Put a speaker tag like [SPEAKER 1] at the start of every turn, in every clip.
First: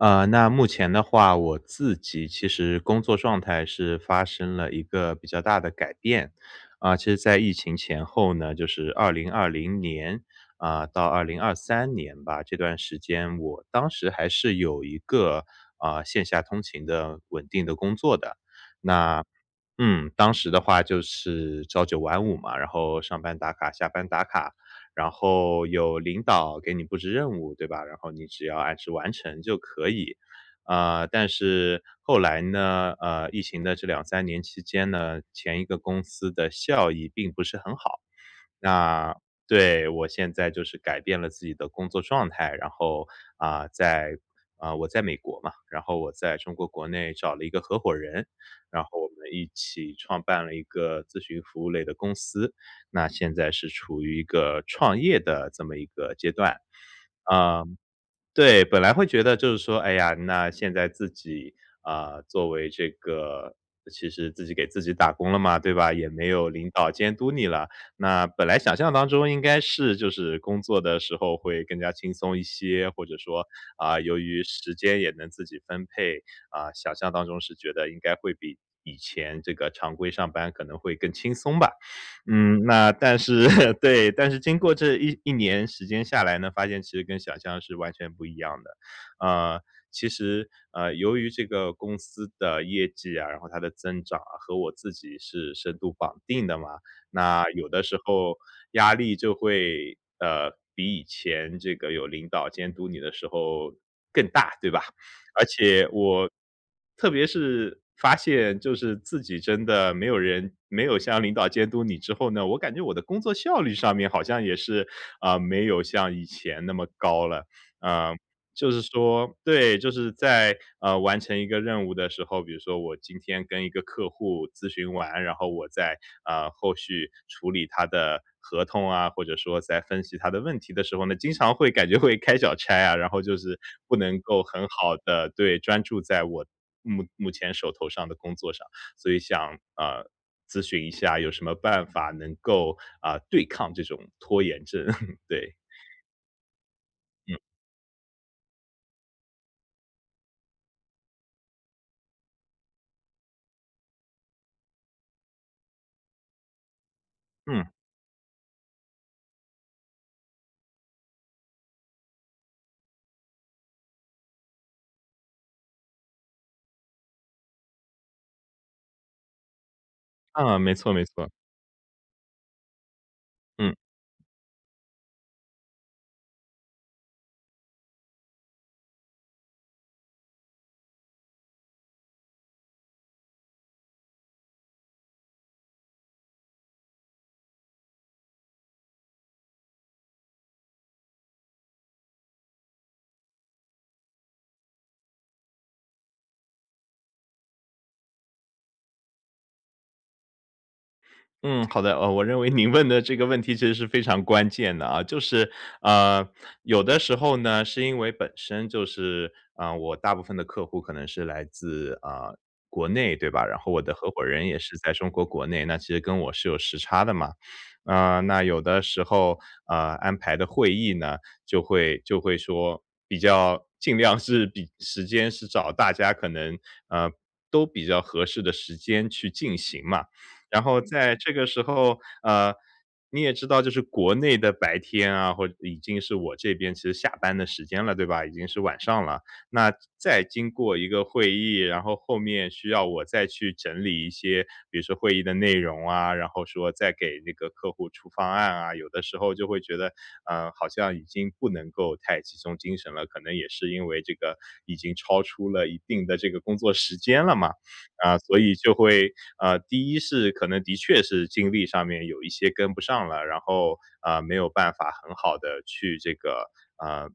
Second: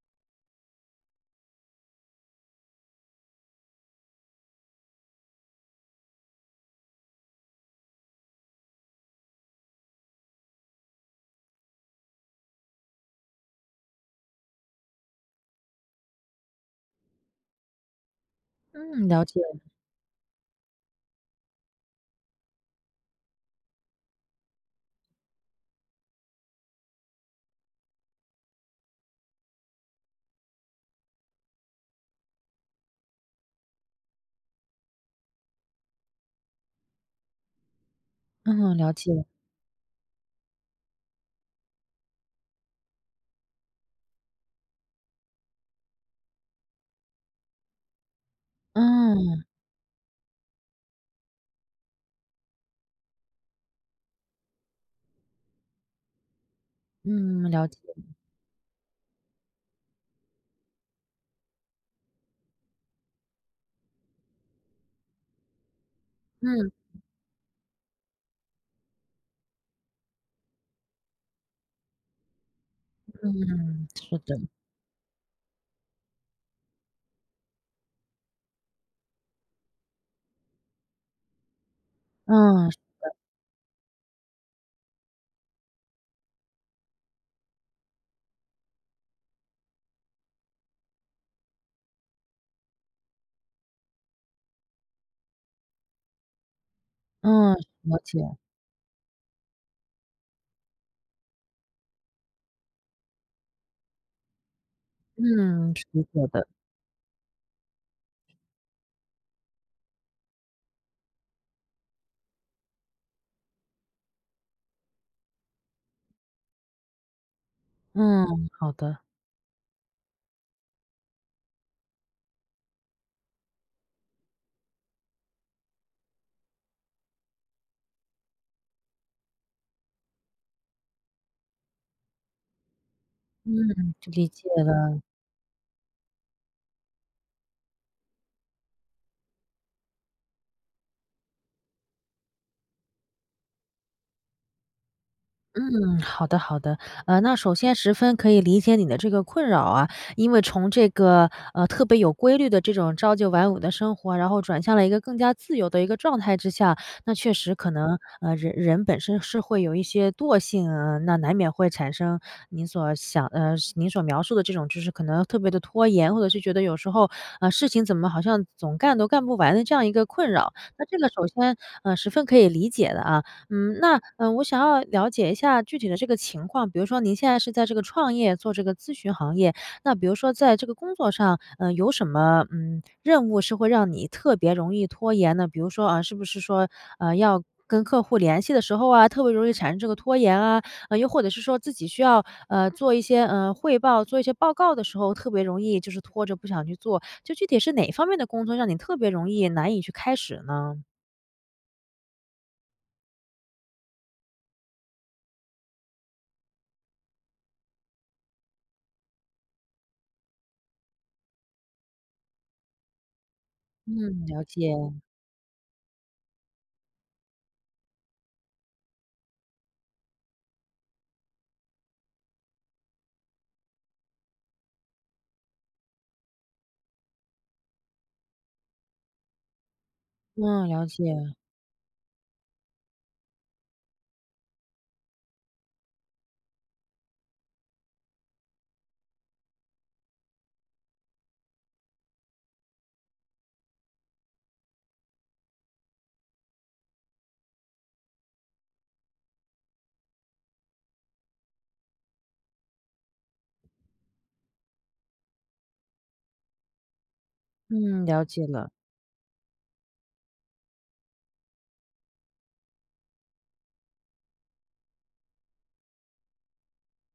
[SPEAKER 1] 啊，那目前的话，我自己其实工作状态，是发生了一个比较大的改变。啊，其实在疫情前后呢，就是2020年，啊，到2023年吧，这段时间，我当时还是有一个，呃，线下通勤的、稳定的工作的。
[SPEAKER 2] 嗯，
[SPEAKER 1] 那
[SPEAKER 2] 了解。
[SPEAKER 1] 嗯，当时的话就是朝9晚5嘛，然后上班打卡、下班打卡，然后有领导给你布置任务，对吧？然后你只要按时完成就可以。啊，但是后来呢，呃，疫情的这2-3年期间呢，前一个公司的效益并不是很好，
[SPEAKER 2] 嗯，了
[SPEAKER 1] 那
[SPEAKER 2] 解。
[SPEAKER 1] 对，我现在就是改变了自己的工作状态，然后，啊，在啊，我在美国嘛，然后我在中国国内找了一个合伙人，然后我们
[SPEAKER 2] 嗯。
[SPEAKER 1] 一起创办了一个咨询服务类的公司，那现在是处于一个创业的这么一个阶段。
[SPEAKER 2] 嗯，
[SPEAKER 1] 啊，
[SPEAKER 2] 了解。
[SPEAKER 1] 对，本来会觉得就是说，哎呀，那现在自己，啊，作为这个其实自己给自己打工了嘛，对吧，也没有
[SPEAKER 2] 嗯。
[SPEAKER 1] 领导监督你了，那本来想象当中，应该是就是工作的时候会更加轻松一些，或者
[SPEAKER 2] 嗯，
[SPEAKER 1] 说，
[SPEAKER 2] 嗯，
[SPEAKER 1] 啊，由
[SPEAKER 2] 是
[SPEAKER 1] 于
[SPEAKER 2] 的。
[SPEAKER 1] 时间也能自己分配，啊，想象当中是觉得，应该会比以前这个常规上班，可能会更轻松吧。嗯，
[SPEAKER 2] 嗯，是
[SPEAKER 1] 那
[SPEAKER 2] 的。
[SPEAKER 1] 但是 对，但是经过这一一年时间下来呢，发现其实跟想象是完全不一样的。呃，其实呃，由于这个公司的业绩啊，然后它的增长啊和我自己是深度绑定的嘛，那
[SPEAKER 2] 嗯，
[SPEAKER 1] 有的
[SPEAKER 2] 了
[SPEAKER 1] 时
[SPEAKER 2] 解。
[SPEAKER 1] 候压力就会，呃，比以前这个有领导监督你的时候更大，对吧？而
[SPEAKER 2] 嗯，是
[SPEAKER 1] 且我
[SPEAKER 2] [unintelligible] 的。
[SPEAKER 1] 特别是发现就是自己真的没有人没有像领导监督你之后呢，我感觉我的工作效率上面，好像也是，啊，没有像以前那么高了。呃，
[SPEAKER 2] 嗯，
[SPEAKER 1] 就
[SPEAKER 2] 好
[SPEAKER 1] 是
[SPEAKER 2] 的。
[SPEAKER 1] 说对，就是在，呃，完成一个任务的时候，比如说我今天跟一个客户咨询完，然后我在，啊，后续处理他的合同啊，或者说在分析他的问题的时候呢，经常会感觉会开小差啊，然后就是
[SPEAKER 2] 嗯，
[SPEAKER 1] 不能
[SPEAKER 2] 理
[SPEAKER 1] 够
[SPEAKER 2] 解
[SPEAKER 1] 很好
[SPEAKER 2] 了。
[SPEAKER 1] 的对，专注在我目目前手头上的工作上。所以想，呃，咨询一下有什么办法，能够，呃，对抗这种拖延症，对。
[SPEAKER 2] 嗯，好的好的。呃，那
[SPEAKER 1] 嗯。
[SPEAKER 2] 首先十分可以理解你的这个困扰啊，因为从这个，呃，特别有规律的这种朝9晚5的生活啊，然后转向了一个更加自由的一个状态之下，那确实
[SPEAKER 1] 嗯。
[SPEAKER 2] 可能呃，人人本身是会有一些惰性啊，那难免会产生您所想呃，是您所描述的这种就是可能特别地拖延。或者是觉得有时候，呃，事情怎么好像总干都干不完的这样一个困扰。
[SPEAKER 1] 啊，没
[SPEAKER 2] 那
[SPEAKER 1] 错
[SPEAKER 2] 这
[SPEAKER 1] 没
[SPEAKER 2] 个首
[SPEAKER 1] 错。
[SPEAKER 2] 先，呃，十分可以理解的啊。
[SPEAKER 1] 嗯。
[SPEAKER 2] 嗯，那，呃，我想要了解一下具体的这个情况，比如说您现在是在这个创业，做这个咨询行业，那比如说在这个工作上，呃，有什么，嗯，任务是会让你特别容易拖延呢？比如说，呃，是不是说，呃，要跟客户联系的时候啊，特别容易产生这个拖延啊，呃，又或者是说自己需要，呃，做一些，呃，汇报，做一些报告的时候，特别容易就是拖着不想去做，就具体是哪一方面的工作，让你特别容易难以去开始呢？
[SPEAKER 1] 嗯，好的。呃，我认为您问的这个问题，其实是非常关键的啊，就是，呃，有的时候呢，是因为本身就是呃，我大部分的客户，可能是来自，呃，国内对吧，然后我的合伙
[SPEAKER 2] 嗯，了
[SPEAKER 1] 人也是在
[SPEAKER 2] 解。
[SPEAKER 1] 中国国内，那其实跟我是有时差的嘛。啊，那有的时候，呃，安排的会议呢，就会就会说，比较尽量是比时间是找大家可能，呃，都比较合适的时间去进行嘛。然
[SPEAKER 2] 嗯，
[SPEAKER 1] 后
[SPEAKER 2] 了
[SPEAKER 1] 在这
[SPEAKER 2] 解。
[SPEAKER 1] 个时候，呃，你也知道就是国内的白天啊，或已经是我这边是下班的时间了，对吧，已经是晚上了。那再经过一个会议，然后后面需要我再去整理一些比如说会议的内容啊，然后说再给这个客户出方案啊，有的时候就会觉得，呃，好像已经不能够太集中精神了，可能也是因为这个已经超出了一定的这个工作时间了嘛。
[SPEAKER 2] 嗯，
[SPEAKER 1] 啊，
[SPEAKER 2] 了
[SPEAKER 1] 所
[SPEAKER 2] 解
[SPEAKER 1] 以
[SPEAKER 2] 了。
[SPEAKER 1] 就会啊，第一是可能的确是精力上面有一些跟不上了，然后，啊，没有办法很好地去这个啊，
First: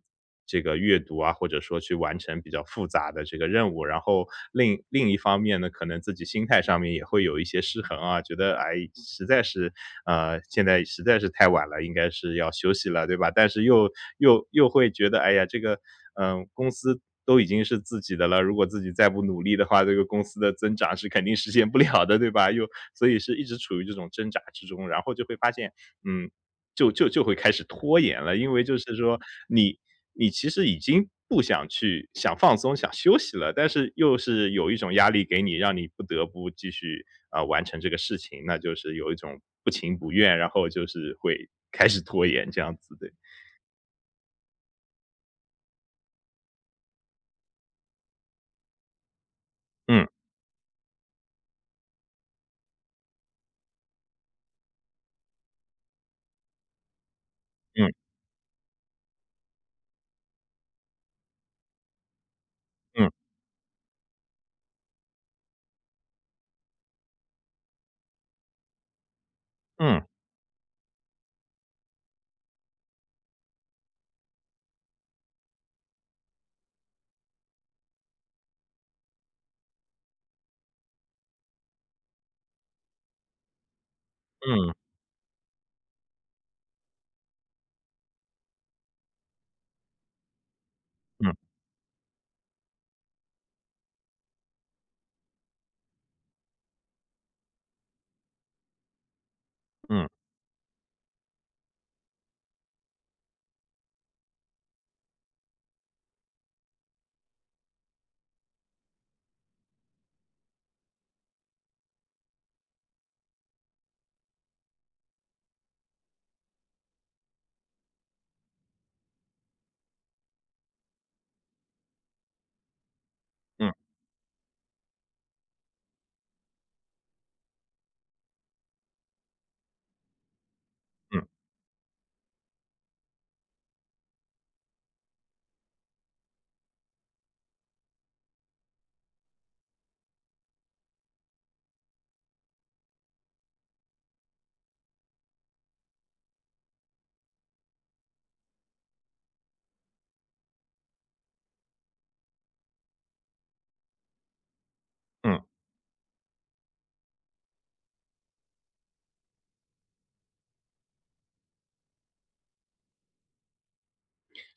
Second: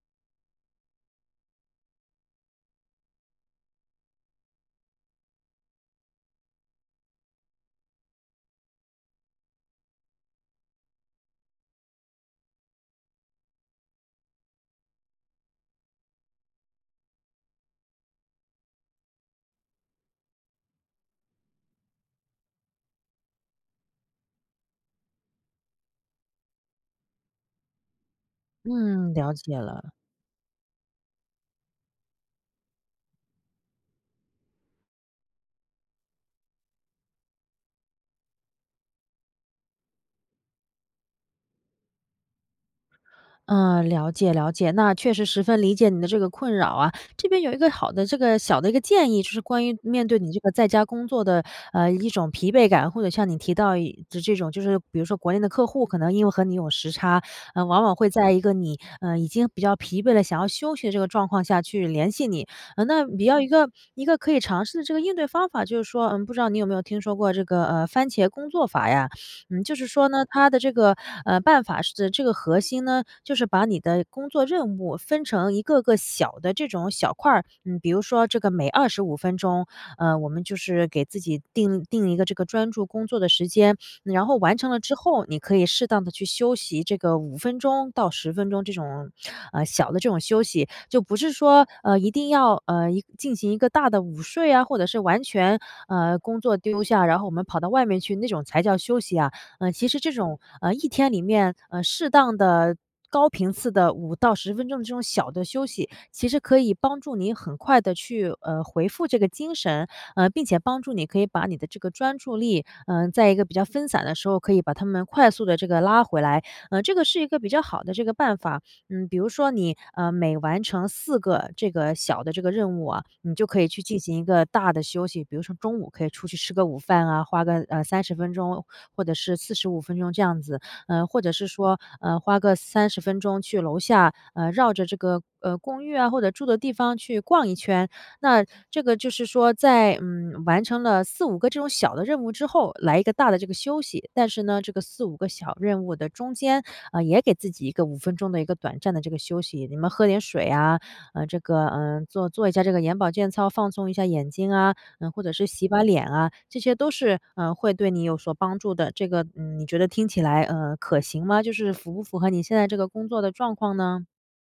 [SPEAKER 1] 这个阅读啊，或者说去完成比较复杂的这个任务。然后另一另一方面呢，可能自己心态上面也会有一些失衡啊，觉得：“哎，实在是啊，现在实在是太晚了，应该是要休息了。”对吧？但是又又又会觉得：“哎呀，这个嗯，公司都已经是自己的了，如果自己再不努力的话，这个公司的增长，是肯定实现不了的。”对吧？又所以是一直处于这种挣扎之中，然后就会发现嗯，就就就会开始拖延了，因为就是
[SPEAKER 2] 嗯，
[SPEAKER 1] 说，
[SPEAKER 2] 了解
[SPEAKER 1] 你
[SPEAKER 2] 了。
[SPEAKER 1] 你其实已经不想去想放松、想休息了，但是又是有一种压力给你，让你不得不继续，啊，完成这个事情，那就是有一种不情不愿，然后就是会开始拖延这样子，对。
[SPEAKER 2] 嗯，了解了解。那确实十分理解你的这个困扰啊。这边有一个好的这个小的一个建议，就是关于面
[SPEAKER 1] 嗯。
[SPEAKER 2] 对你这个在家工作的，呃，一种疲惫感，或者像你提到一就这种就是比如说国内的客户，可能因为和你有时差，呃，往
[SPEAKER 1] 嗯。
[SPEAKER 2] 往会在一个你，呃，已经比较疲惫了，想要休息的这个状况下，去联系你。呃，那
[SPEAKER 1] 嗯。
[SPEAKER 2] 你要一个一个可以尝试的这个应对方法，就是说，呃，不知道你有没有听说过这个，呃，番茄工作法呀。嗯，就是
[SPEAKER 1] 嗯。
[SPEAKER 2] 说呢，它的这个，呃，办法是，这个核心呢，就是把你的工作任务，分成一个个小的这种小块儿，嗯，比如说这个每25分钟，呃，我们就是给自己定定一个这个专注工作的时间，然后完成
[SPEAKER 1] 嗯。
[SPEAKER 2] 了之后，你可以适当地去休息这个5分钟到10分钟，这种呃，小的这种休息。就不是
[SPEAKER 1] 嗯。
[SPEAKER 2] 说，呃，一定要，呃，一进行一个大的午睡啊，或者是完全，呃，工作丢下，然后我们跑到外面去，那种才叫休息啊。呃，其实
[SPEAKER 1] 嗯。
[SPEAKER 2] 这种，呃，一天里面，呃，适当的高频次的5到10分钟这种小的休息，其实可以帮助你很快的去，呃，回复这个精神，呃，并且帮助你，可以把你的这个专注力，呃，在一个比较分散的时候，可以把它们快速地这个拉回来，呃，这个是一个比较好的这个办法。嗯，比如说你，呃，每完成4个这个小的这个任务啊，你就可以
[SPEAKER 1] 嗯。
[SPEAKER 2] 去进行一个大的休息，比如说中午可以出去吃个午饭啊，花个，呃，30分钟或者是45分钟这样子，呃，或
[SPEAKER 1] 嗯。
[SPEAKER 2] 者是说，呃，花个30分钟去楼下，呃，绕着这个，呃，公寓啊或者住的地方去逛一圈。那这个就是说在，嗯，完成了4-5个这种小的任务之后，来一个大的这个休息。但是呢，这个4-5个小任务的中间，呃，也给自己一个5分钟的一个短暂的这个休息，你们喝点水呀，呃，这个，呃，做做一下这个眼保健操放松一下眼睛啊，嗯，或者
[SPEAKER 1] 嗯。
[SPEAKER 2] 是洗把脸啊，这些都是，呃，会对你有所帮助的。这个，嗯，你觉得听起来，呃，可行吗？就是符不符合你现在这个工作的状况呢？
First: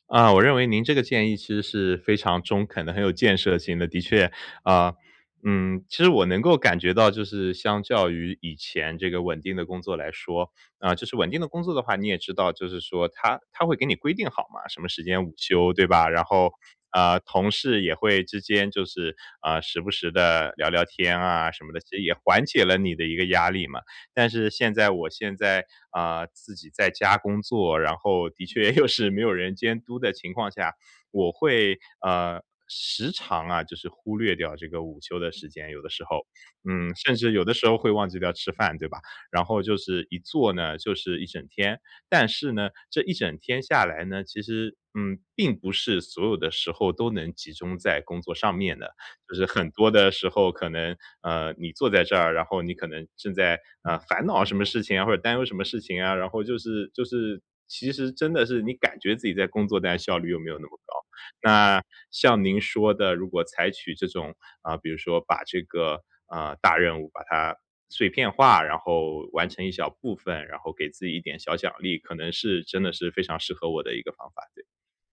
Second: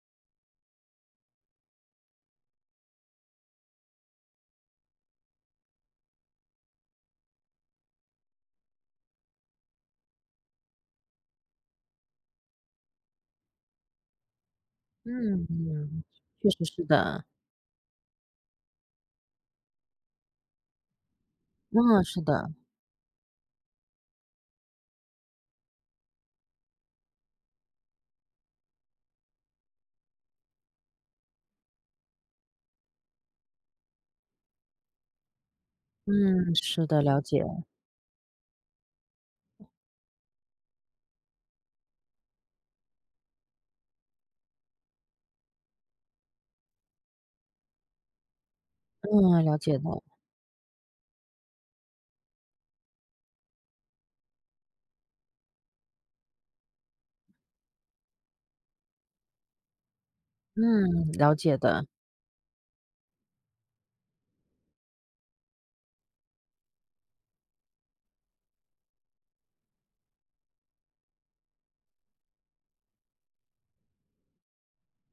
[SPEAKER 1] 啊，我认为您这个建议其实是非常中肯的、很有建设性的。的确啊，嗯，其实我能够感觉到就是相较于以前这个稳定的工作来说啊，就是稳定的工作的话，你也知道，就是说它它会给你规定好嘛，什么时间午
[SPEAKER 2] 嗯，
[SPEAKER 1] 休，对
[SPEAKER 2] 嗯，
[SPEAKER 1] 吧？然
[SPEAKER 2] 确
[SPEAKER 1] 后，
[SPEAKER 2] 实是
[SPEAKER 1] 呃，
[SPEAKER 2] 的。
[SPEAKER 1] 同事也会之间就是，呃，时不时地聊聊天啊什么的，其实
[SPEAKER 2] 呃，
[SPEAKER 1] 也
[SPEAKER 2] 是
[SPEAKER 1] 缓
[SPEAKER 2] 的。
[SPEAKER 1] 解了你的一个压力嘛。但是现在我现在，啊，自己在家工作，然后的确又是没有人监督的情况下，我会呃，时常啊，就是忽略掉这个午休的时间，有的时候。
[SPEAKER 2] 嗯，是
[SPEAKER 1] 嗯，
[SPEAKER 2] 的，
[SPEAKER 1] 甚
[SPEAKER 2] 了
[SPEAKER 1] 至有的
[SPEAKER 2] 解。
[SPEAKER 1] 时候会忘记掉吃饭，对吧？然后就是一坐呢，就是一整天。但是呢，这一整天下来呢，其实，嗯，并不是所有的时候都能集中在工作上面的。就是
[SPEAKER 2] 嗯，了
[SPEAKER 1] 很
[SPEAKER 2] 解
[SPEAKER 1] 多
[SPEAKER 2] 了。
[SPEAKER 1] 的时候，可能，呃，你坐在这儿，然后你可能正在，呃，烦恼什么事情啊，或者担忧什么事情啊，然后就是就是其实真的是你感觉自己在工作，但效率又没有
[SPEAKER 2] 嗯，
[SPEAKER 1] 那么高。
[SPEAKER 2] 了解
[SPEAKER 1] 那
[SPEAKER 2] 的。
[SPEAKER 1] 像您说的，如果采取这种啊，比如说把这个，呃，大任务把它碎片化，然后完成一小部分，然后给自己一点小奖励，可能是真的是非常适合我的一个方法，对。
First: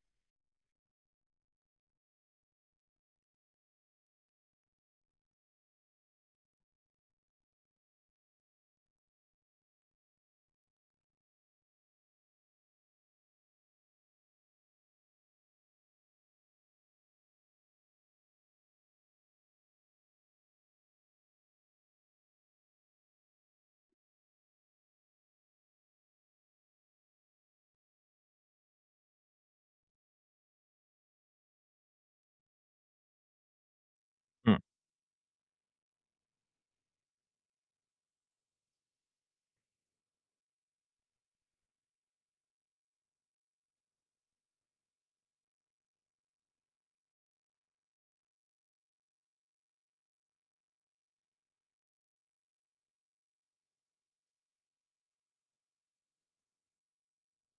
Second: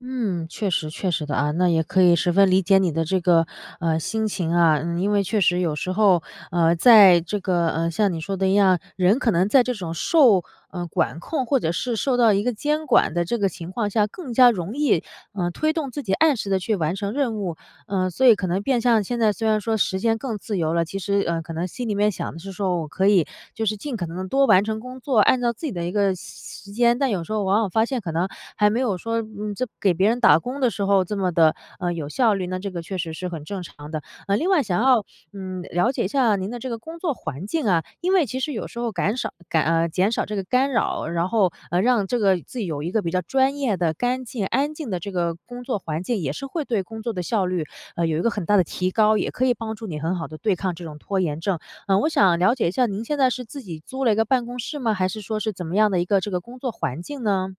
[SPEAKER 2] 嗯，确实确实的啊，那也可以十分理解你的这个，呃，心情啊。嗯，因为确实有时候，呃，在这个呃，像你说的一样，人可能在这种受，呃，管控或者是受到一个监管的这个情况下，更加容易，呃，推动自己按时地去完成任务。呃，所以可能变相现在虽然说时间更自由了，其实，呃，可能心里面想的是说我可以，就是尽可能地多完成工作，按照自己的一个时时间。但有时候往往发现可能，还没有说这给别人打工的时候这么地，呃，有效率，那这个确实是很正常的。呃，另
[SPEAKER 1] 嗯。
[SPEAKER 2] 外想要，嗯，了解一下您的这个工作环境啊，因为其实有时候感少感，呃减少这个干扰，然后，呃，让这个自己有一个比较专业的干净、安静的这个工作环境，也是会对工作的效率，呃，有一个很大的提高，也可以帮助你很好地对抗这种拖延症。呃，我想了解一下您现在是自己租了一个办公室吗？还是说是怎么样的一个这个工作环境呢？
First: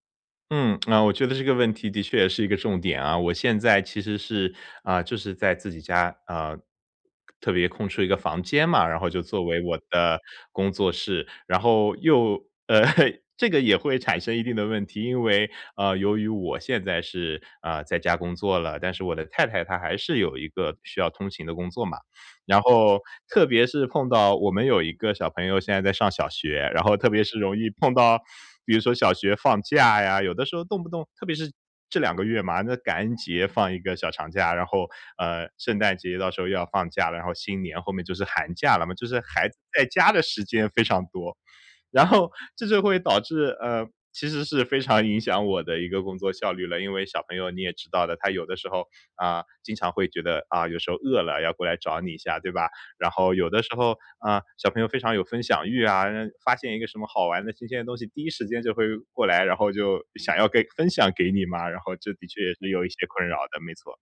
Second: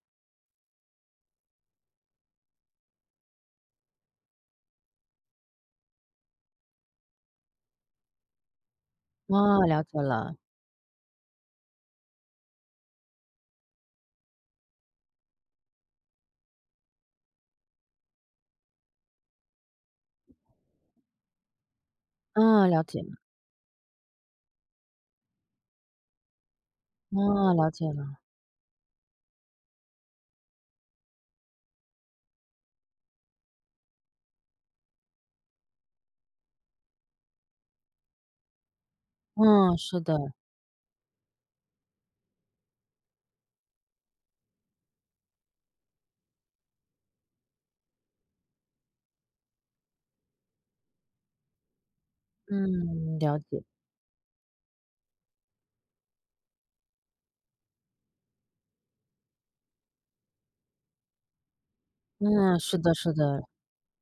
[SPEAKER 1] 嗯，那我觉得这个问题的确也是一个重点啊，我现在其实是，啊，就是在自己家，呃，特别空出一个房间嘛，然后就作
[SPEAKER 2] 哦，
[SPEAKER 1] 为我
[SPEAKER 2] 了解
[SPEAKER 1] 的
[SPEAKER 2] 了。
[SPEAKER 1] 工作室，然后又 这个也会产生一定的问题。因为，呃，由于我现在是，呃，在家工作了，但是我的太太她还是有一个需要通勤的工作嘛，然
[SPEAKER 2] 嗯，了
[SPEAKER 1] 后
[SPEAKER 2] 解。
[SPEAKER 1] 特别是碰到我们有一个小朋友现在在上小学，然后特别是
[SPEAKER 2] 哦，
[SPEAKER 1] 容易
[SPEAKER 2] 了解
[SPEAKER 1] 碰
[SPEAKER 2] 了。
[SPEAKER 1] 到，比如说小学放假呀，有的时候动不动特别是这2个月嘛，那感恩节放一个小长假，然后，呃，圣诞节到时候又要放假，然后新年后面就是寒假了嘛，就是孩子
[SPEAKER 2] 嗯，
[SPEAKER 1] 在
[SPEAKER 2] 是
[SPEAKER 1] 家的
[SPEAKER 2] 的。
[SPEAKER 1] 时间非常多。然后这就会导致，呃，其实是非常影响我的一个工作效率了。因为小朋友你也知道的，他有的时候，啊，经常会觉得啊，有时候饿了，要过来找你一下，对吧？然
[SPEAKER 2] 嗯，
[SPEAKER 1] 后
[SPEAKER 2] 了
[SPEAKER 1] 有的
[SPEAKER 2] 解。
[SPEAKER 1] 时候啊，小朋友非常有分享欲啊，呃，发现一个什么好玩的、新鲜的东西，第一时间就会过来，然后就想要给分享给你嘛，然后这的确也
[SPEAKER 2] 嗯，
[SPEAKER 1] 是
[SPEAKER 2] 是
[SPEAKER 1] 有一些
[SPEAKER 2] 的，是
[SPEAKER 1] 困扰
[SPEAKER 2] 的。
[SPEAKER 1] 的，没错。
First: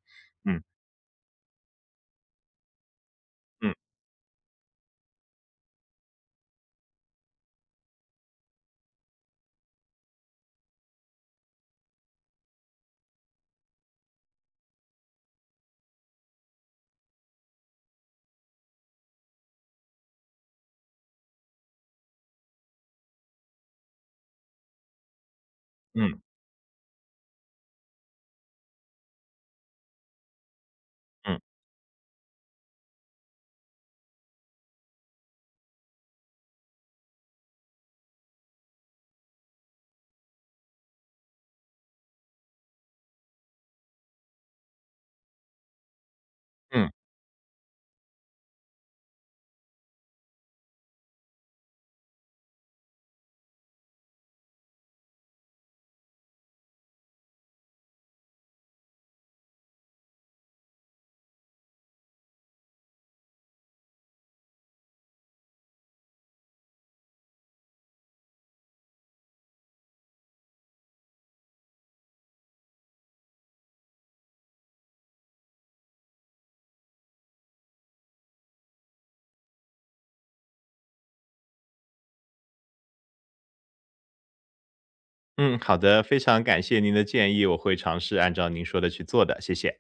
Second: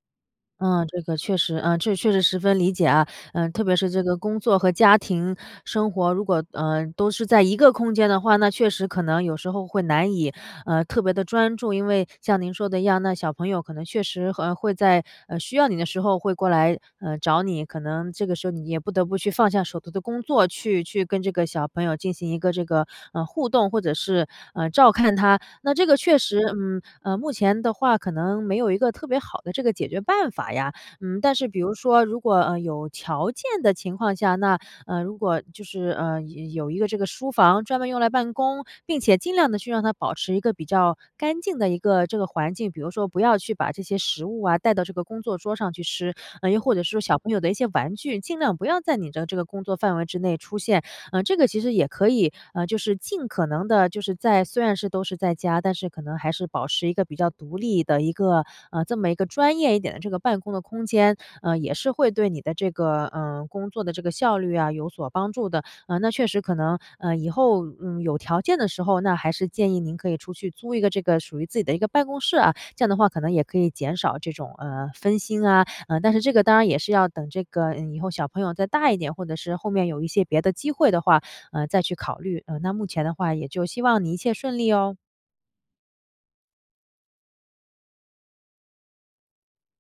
[SPEAKER 1] 嗯。
[SPEAKER 2] 嗯，这个确实，呃，确实十分理解啊。呃，特
[SPEAKER 1] 嗯。
[SPEAKER 2] 别是这个工作和家庭生活如果，呃，都是在一个空间的话，那确实可能有时候会难以，呃，特别地专注。因为像您说的一样，那小朋友可能确实和会在，呃，需要你的时候会过来，呃，找你，可能这个时候你也不得不去放下手头的工作，去去跟这个小朋友进行一个这个，呃，互动，或者是，呃，照看他。那这个确
[SPEAKER 1] 嗯。
[SPEAKER 2] 实，嗯，呃，目前的话可能没有一个特别好的这个解决办法呀。嗯，但
[SPEAKER 1] 嗯。
[SPEAKER 2] 是比如说如果呃，有条件的情况下，那，呃，如果就是，呃，有有一个这个书房专门用来办公，并且尽量地去让它保持一个比较干净的一个这个环境，比如说不要去把这些食物啊，带到这个工作桌上去吃，呃，又或者
[SPEAKER 1] 嗯。
[SPEAKER 2] 是小朋友的一些玩具，尽量不要在你的这个工作范围之内出现。嗯，这个其实也可以呃，就是尽可能的就是在虽然是都是在家，但是可能还是保持一个比较独立的一个，呃，这么一个专业一点的这个办公的空间，呃，也是会对你的这个，呃，工作的这个效率啊，有所帮助的。呃，那确实可能，呃，以后，嗯，有条件的时候，那还是建议您可以出去租一个这个属于自己的一个办公室啊，这样的话可能也可以减少这种，呃，分心啊。呃，但是这个当然也是要等这个以后小朋友再大一点，或者是后面有一些别的机会的话，呃，再去考虑。呃，那目前的话也就希望你一切顺利哦。
[SPEAKER 1] 嗯，好的，非常感谢您的建议，我会尝试按照您说的去做的，谢谢。